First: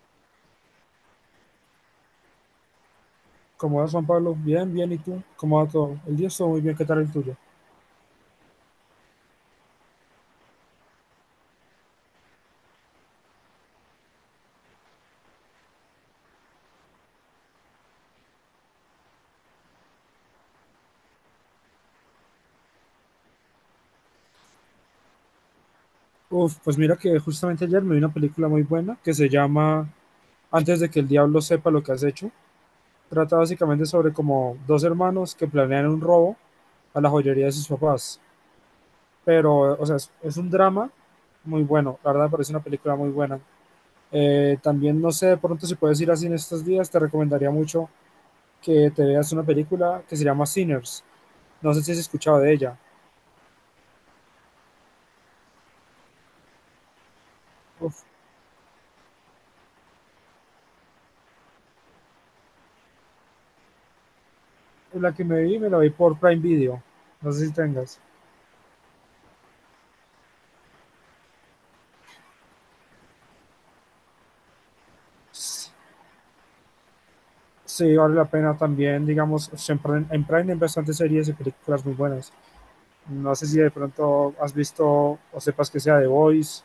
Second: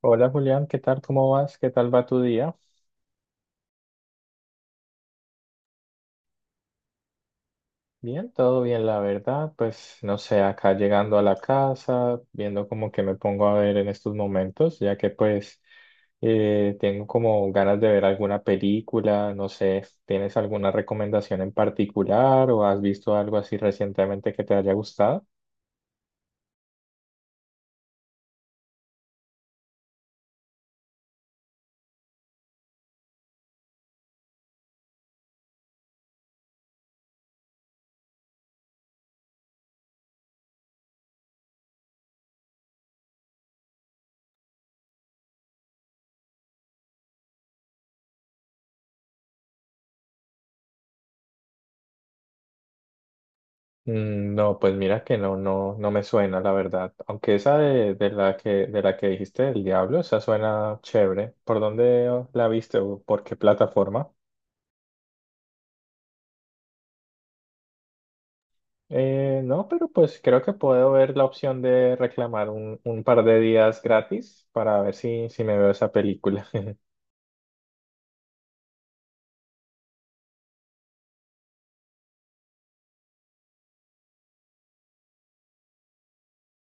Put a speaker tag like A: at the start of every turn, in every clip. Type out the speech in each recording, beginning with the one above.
A: Hola Julián, ¿qué tal? ¿Cómo vas? ¿Qué tal va tu día?
B: ¿Cómo vas, Juan Pablo? Bien, bien, ¿y tú? ¿Cómo va todo? El día estuvo muy bien, ¿qué tal el tuyo?
A: Bien, todo bien, la verdad. Pues no sé, acá llegando a la casa, viendo como que me pongo a ver en estos momentos, ya que pues tengo como ganas de ver alguna película, no sé, ¿tienes alguna recomendación en particular o has visto algo así recientemente que te haya gustado?
B: Uf, pues mira que justamente ayer me vi una película muy buena que se llama Antes de que el diablo sepa lo que has hecho. Trata básicamente sobre como dos hermanos que planean un robo a la joyería de sus papás. Pero, o sea, es un drama muy bueno, la verdad me parece una película muy buena. También, no sé, de pronto si puedes ir así en estos días, te recomendaría mucho que te veas una película que se llama Sinners. No sé si has escuchado de ella.
A: Mm, no, pues mira que no, no, no me suena, la verdad. Aunque esa de la que dijiste, El Diablo, esa suena chévere. ¿Por dónde la viste o por qué plataforma?
B: La que me vi, me la vi por Prime Video. No sé si tengas.
A: No, pero pues creo que puedo ver la opción de reclamar un par de días gratis para ver si me veo esa película.
B: Sí, vale la pena también, digamos, siempre en Prime hay bastantes series y películas muy buenas. No sé si de pronto has visto o sepas que sea The Voice.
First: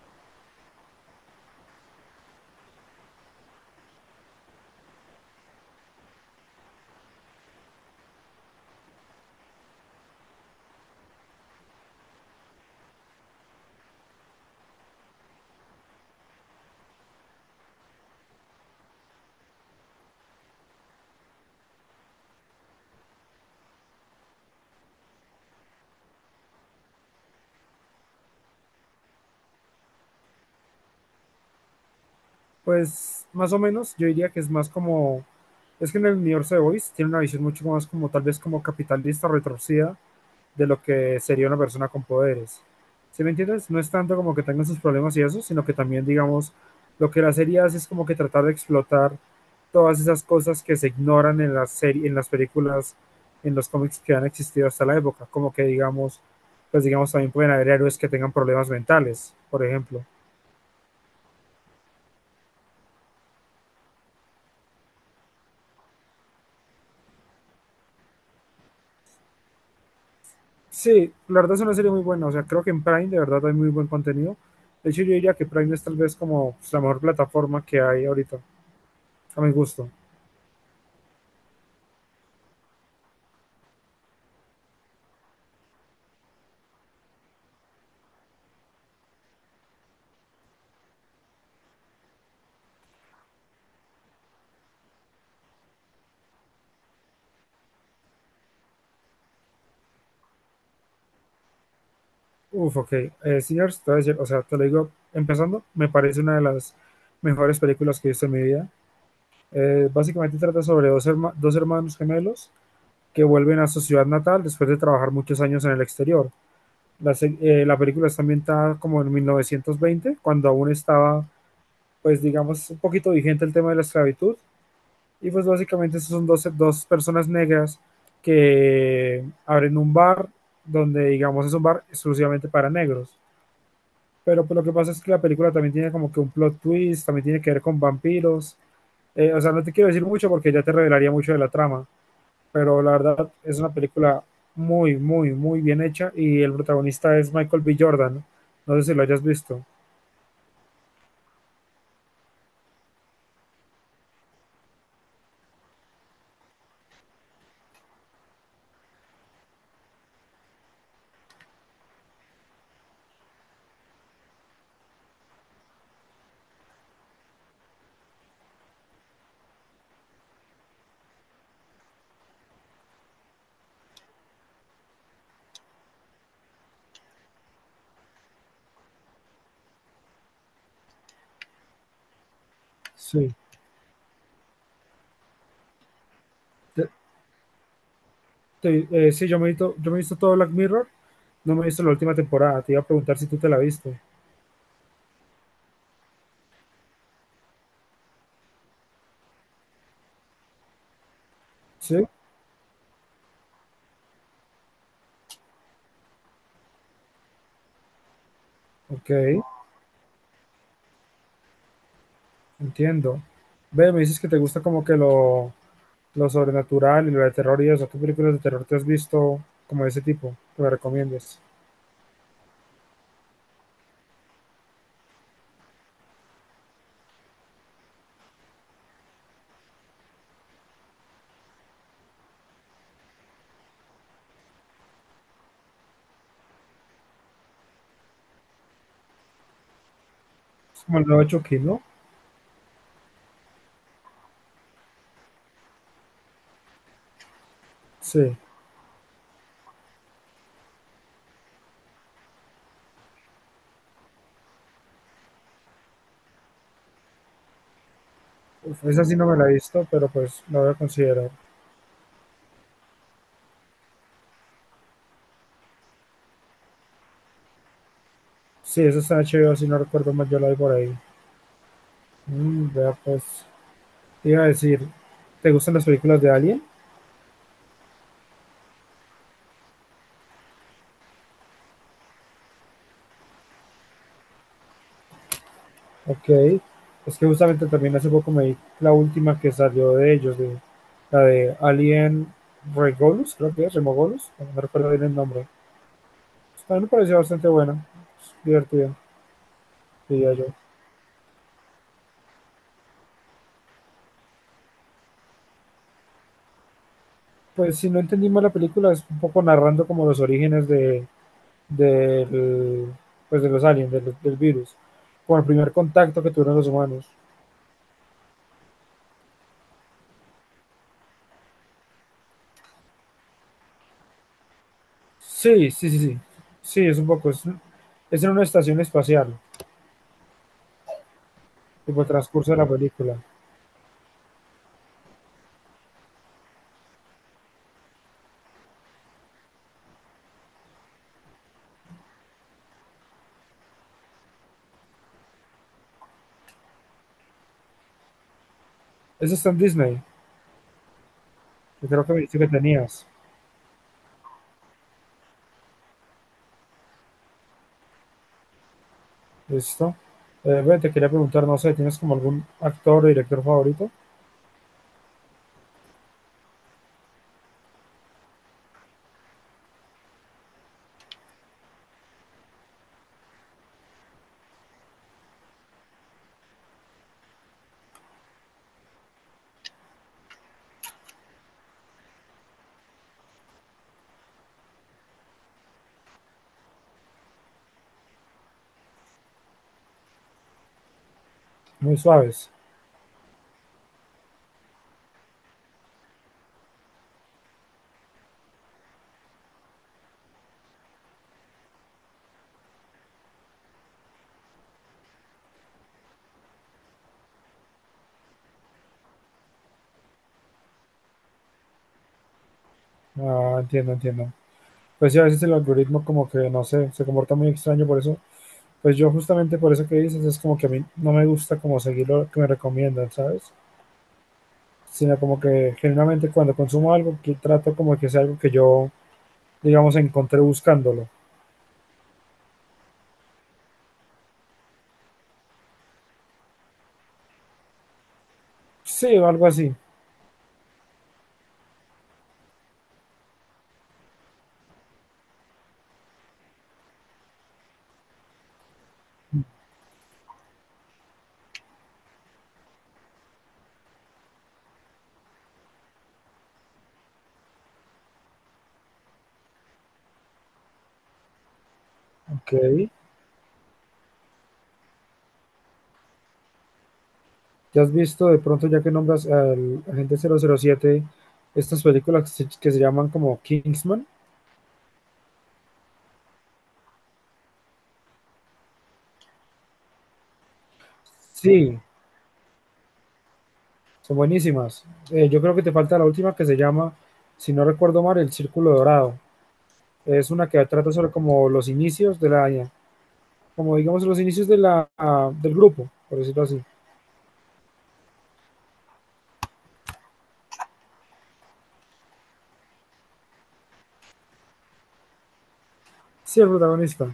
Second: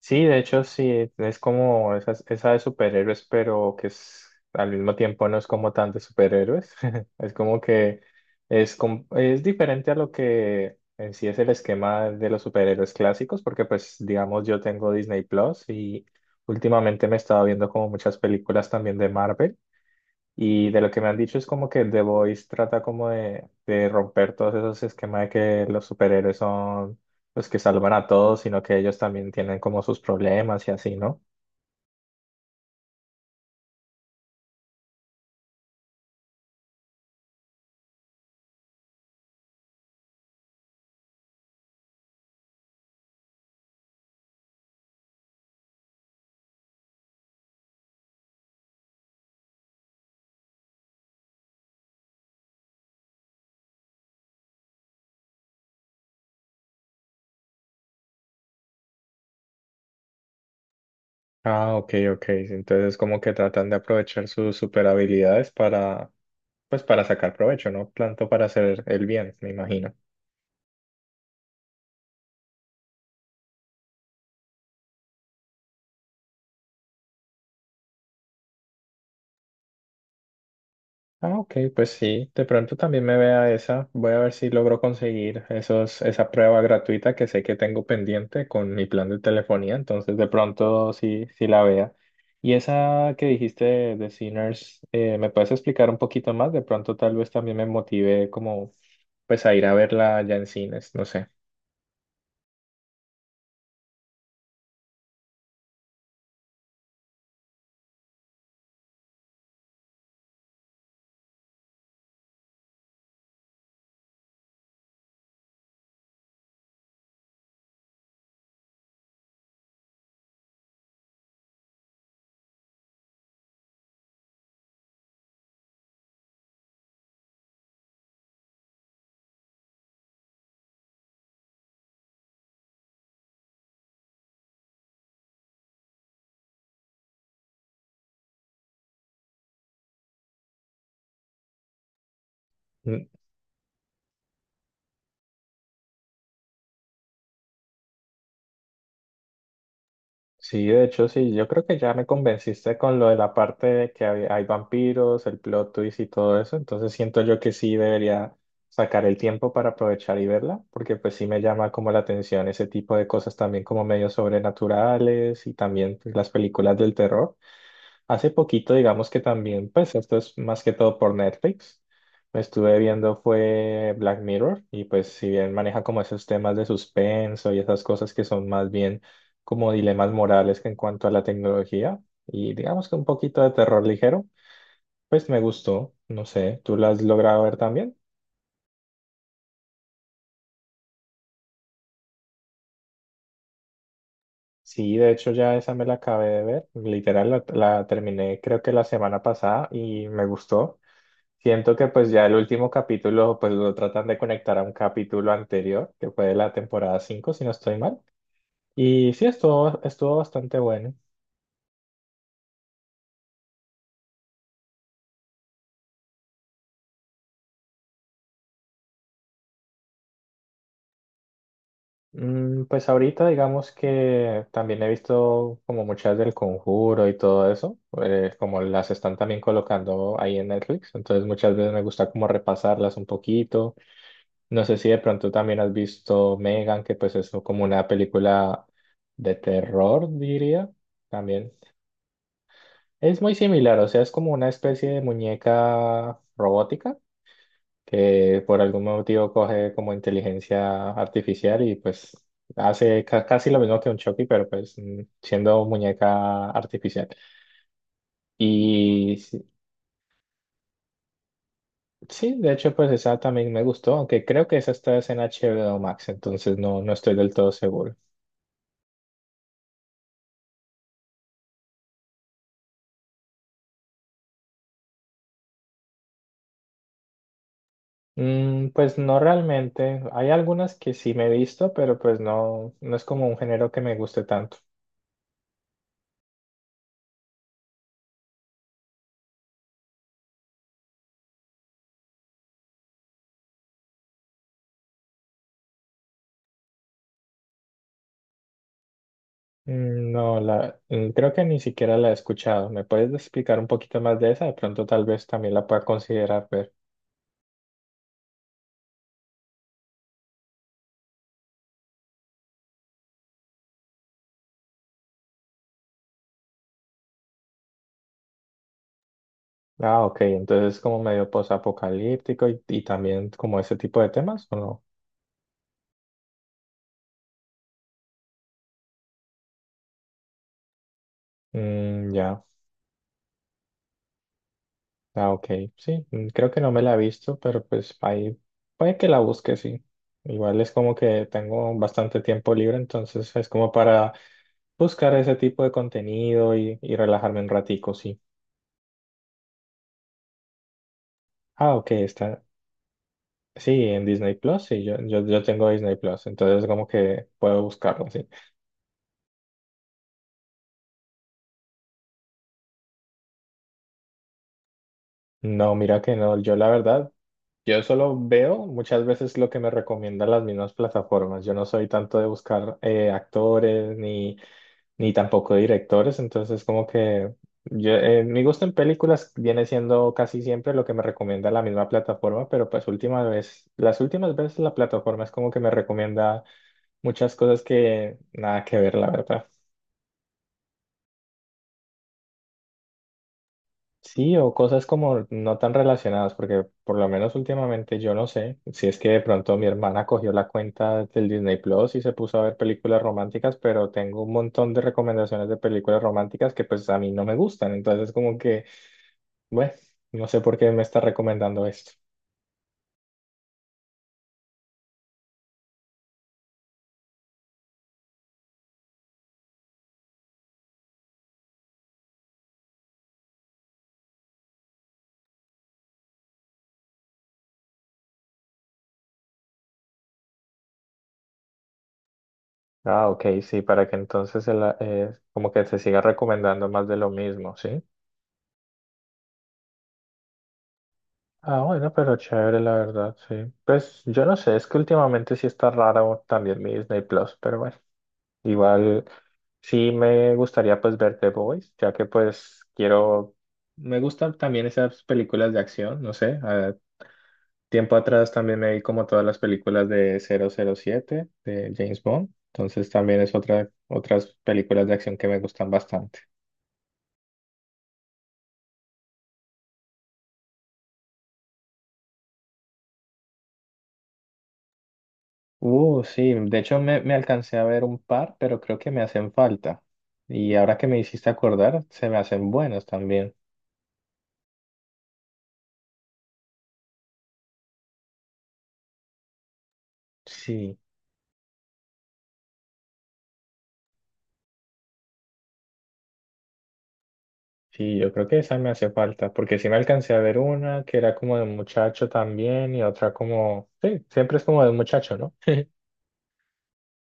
A: Sí, de hecho, sí, es como esa de superhéroes, pero que es, al mismo tiempo no es como tan de superhéroes. Es como que es, es diferente a lo que en sí es el esquema de los superhéroes clásicos, porque pues digamos yo tengo Disney Plus y últimamente me he estado viendo como muchas películas también de Marvel. Y de lo que me han dicho es como que The Voice trata como de romper todos esos esquemas de que los superhéroes son los que salvan a todos, sino que ellos también tienen como sus problemas y así, ¿no?
B: Pues más o menos, yo diría que es más como... Es que en el universo de The Voice tiene una visión mucho más como tal vez como capitalista retorcida de lo que sería una persona con poderes. ¿Sí me entiendes? No es tanto como que tengan sus problemas y eso, sino que también, digamos, lo que la serie hace es como que tratar de explotar todas esas cosas que se ignoran en la serie, en las películas, en los cómics que han existido hasta la época, como que digamos, pues digamos también pueden haber héroes que tengan problemas mentales, por ejemplo.
A: Ah, ok, ok. Entonces como que tratan de aprovechar sus super habilidades para, pues para sacar provecho, ¿no? Tanto para hacer el bien, me imagino.
B: Sí, la verdad es una serie muy buena, o sea, creo que en Prime de verdad hay muy buen contenido. De hecho, yo diría que Prime es tal vez como pues, la mejor plataforma que hay ahorita, a mi gusto.
A: Ah, ok, pues sí, de pronto también me vea esa. Voy a ver si logro conseguir esa prueba gratuita que sé que tengo pendiente con mi plan de telefonía, entonces de pronto sí, sí la vea. Y esa que dijiste de Sinners, ¿me puedes explicar un poquito más? De pronto tal vez también me motive como pues a ir a verla ya en cines, no sé.
B: Uf, ok. Señor, te voy a decir, o sea, te lo digo, empezando, me parece una de las mejores películas que he visto en mi vida. Básicamente trata sobre dos hermanos gemelos que vuelven a su ciudad natal después de trabajar muchos años en el exterior. La película está ambientada como en 1920, cuando aún estaba, pues digamos, un poquito vigente el tema de la esclavitud. Y pues básicamente esos son dos personas negras que abren un bar donde, digamos, es un bar exclusivamente para negros. Pero pues, lo que pasa es que la película también tiene como que un plot twist, también tiene que ver con vampiros. O sea, no te quiero decir mucho porque ya te revelaría mucho de la trama, pero la verdad es una película muy, muy, muy bien hecha y el protagonista es Michael B. Jordan. No sé si lo hayas visto.
A: Sí, de hecho, sí, yo creo que ya me convenciste con lo de la parte de que hay vampiros, el plot twist y todo eso, entonces siento yo que sí debería sacar el tiempo para aprovechar y verla, porque pues sí me llama como la atención ese tipo de cosas también como medios sobrenaturales y también pues, las películas del terror. Hace poquito, digamos que también, pues esto es más que todo por Netflix. Me estuve viendo fue Black Mirror y pues si bien maneja como esos temas de suspenso y esas cosas que son más bien como dilemas morales que en cuanto a la tecnología y digamos que un
B: Sí.
A: poquito de terror ligero, pues me gustó. No sé, ¿tú la
B: Te-
A: has logrado ver también?
B: sí, he yo me he visto todo Black Mirror, no me he visto la última temporada. Te iba a preguntar si tú te la viste.
A: Sí, de hecho ya esa me la acabé de ver. Literal la terminé creo que la semana pasada y me gustó. Siento que
B: Sí,
A: pues ya el último capítulo pues lo tratan de conectar a un capítulo anterior, que fue de la temporada 5 si no estoy mal. Y sí,
B: ok.
A: estuvo, estuvo bastante bueno.
B: Entiendo. Ve, me dices que te gusta como que lo sobrenatural y lo de terror y eso. ¿Qué películas de terror te has visto como de ese tipo que me recomiendes?
A: Mm, pues ahorita digamos que también he visto como muchas del Conjuro y todo eso, como las están también colocando ahí en Netflix, entonces muchas veces me gusta como repasarlas un poquito. No sé si de pronto también has visto Megan, que pues es como una película de terror, diría.
B: Es como el nuevo
A: También
B: Chucky, ¿no?
A: es muy similar, o sea, es como una especie de muñeca robótica
B: Sí.
A: que por algún motivo coge como inteligencia artificial y pues hace casi lo mismo que un Chucky, pero pues mm, siendo muñeca artificial.
B: Uf, esa sí
A: Y
B: no me
A: sí,
B: la he visto, pero pues la voy a considerar.
A: sí, de hecho pues esa también me gustó, aunque creo que esa está es en H B o Max, entonces no, no estoy del todo seguro.
B: Sí, esa está en HBO, si no recuerdo mal, yo la vi por ahí. Mm, vea, pues, te iba a decir, ¿te gustan las películas de Alien?
A: Mm, pues no realmente, hay algunas que sí me he visto, pero pues no, no es como un género que me guste tanto.
B: Ok, es que justamente también hace poco me vi la última que salió de ellos, de la de Alien Regolus, creo que es, Remogolus, no recuerdo bien el nombre. Pues, también me pareció bastante buena, es divertida,
A: Mm,
B: diría
A: no,
B: yo.
A: la, mm, creo que ni siquiera la he escuchado. ¿Me puedes explicar un poquito más de esa? De pronto tal vez también la pueda considerar ver.
B: Pues si no entendimos la película, es un poco narrando como los orígenes del, pues, de los aliens, del virus, con el primer contacto que tuvieron los humanos.
A: Ah, ok, entonces es como medio posapocalíptico y también como ese tipo de temas, ¿o no?
B: Sí, sí, sí, sí, sí, es un poco, es en una estación espacial, tipo el
A: Mm, ya,
B: transcurso de la película.
A: ah, ok, sí, mm, creo que no me la he visto, pero pues ahí puede que la busque, sí. Igual es como que tengo bastante tiempo libre, entonces es como para buscar ese tipo de contenido y relajarme un ratico, sí.
B: Ese está en Disney.
A: Ah,
B: Que
A: ok,
B: creo que me dijiste
A: está.
B: que tenías.
A: Sí, en Disney Plus, sí, yo tengo Disney Plus, entonces como que puedo buscarlo, sí.
B: ¿Listo? Ve, te quería preguntar, no sé, ¿tienes como algún actor o director favorito?
A: No, mira que no, yo la verdad, yo solo veo muchas veces lo que me recomiendan las mismas plataformas, yo no soy tanto de buscar actores ni tampoco directores, entonces como que yo, mi gusto en películas viene siendo casi siempre lo que me recomienda la misma plataforma, pero pues última vez, las últimas veces la plataforma es como que me recomienda muchas cosas que nada que ver, la verdad.
B: Muy suaves.
A: Sí, o cosas como no tan relacionadas, porque por lo menos últimamente yo no sé si es que de pronto mi hermana cogió la cuenta del Disney Plus y se puso a ver películas románticas, pero tengo un montón de recomendaciones de películas románticas que pues a mí no me gustan, entonces como que, bueno, no sé por qué me está recomendando esto.
B: Ah, entiendo, entiendo. Pues sí, a veces el algoritmo como que, no sé, se comporta muy extraño, por eso, pues yo justamente por eso que dices, es como que a mí no me gusta como seguir lo que me recomiendan, ¿sabes? Sino como que generalmente cuando consumo algo, que trato como que sea algo que yo, digamos, encontré buscándolo.
A: Ah, ok, sí, para que entonces como que se siga recomendando más de lo mismo, ¿sí?
B: Sí, o algo así.
A: Ah, bueno, pero chévere, la verdad, sí. Pues yo no sé, es que últimamente sí está raro también mi Disney Plus, pero bueno. Igual sí me gustaría pues ver The Boys, ya que pues quiero, me gustan también esas películas de acción, no sé, tiempo atrás también me vi como todas las películas de 007 de James Bond,
B: Ok.
A: entonces también es otras películas de acción que me gustan bastante.
B: ¿Ya has visto de pronto, ya que nombras al agente 007, estas películas que se llaman como Kingsman?
A: Sí, de hecho me alcancé a ver un par, pero creo que me hacen falta. Y ahora que me hiciste
B: Sí,
A: acordar, se me hacen buenas también.
B: son buenísimas. Yo creo que te falta la última que se llama, si no recuerdo mal, El Círculo Dorado. Es una que
A: Sí.
B: trata sobre como los inicios de la, como digamos los inicios de la, ah, del grupo, por decirlo así.
A: Sí, yo creo que esa me hace falta, porque sí me alcancé a ver una que era como de un muchacho también y otra como, sí, siempre es como de un muchacho, ¿no?
B: Sí, el protagonista.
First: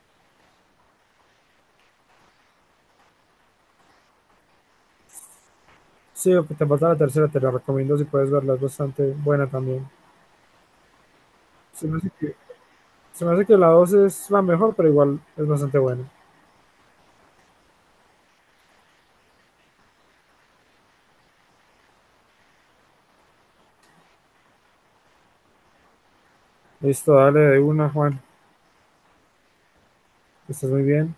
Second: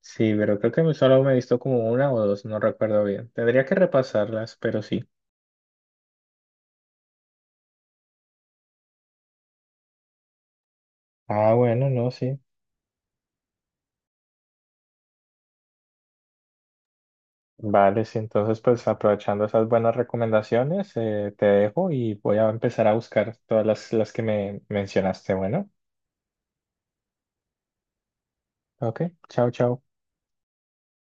A: Sí, pero creo que solo me he visto como una o dos, no recuerdo bien. Tendría que repasarlas, pero sí.
B: Sí, ok, te falta la tercera, te la recomiendo si puedes verla, es bastante buena también.
A: Ah,
B: Se
A: bueno,
B: me hace
A: no,
B: que,
A: sí.
B: se me hace que la dos es la mejor, pero igual es bastante buena.
A: Vale, sí, entonces pues aprovechando esas buenas recomendaciones, te dejo y voy a empezar a buscar todas las que me mencionaste. Bueno,
B: Listo, dale de una, Juan.
A: ok, chao, chao.
B: Estás muy bien.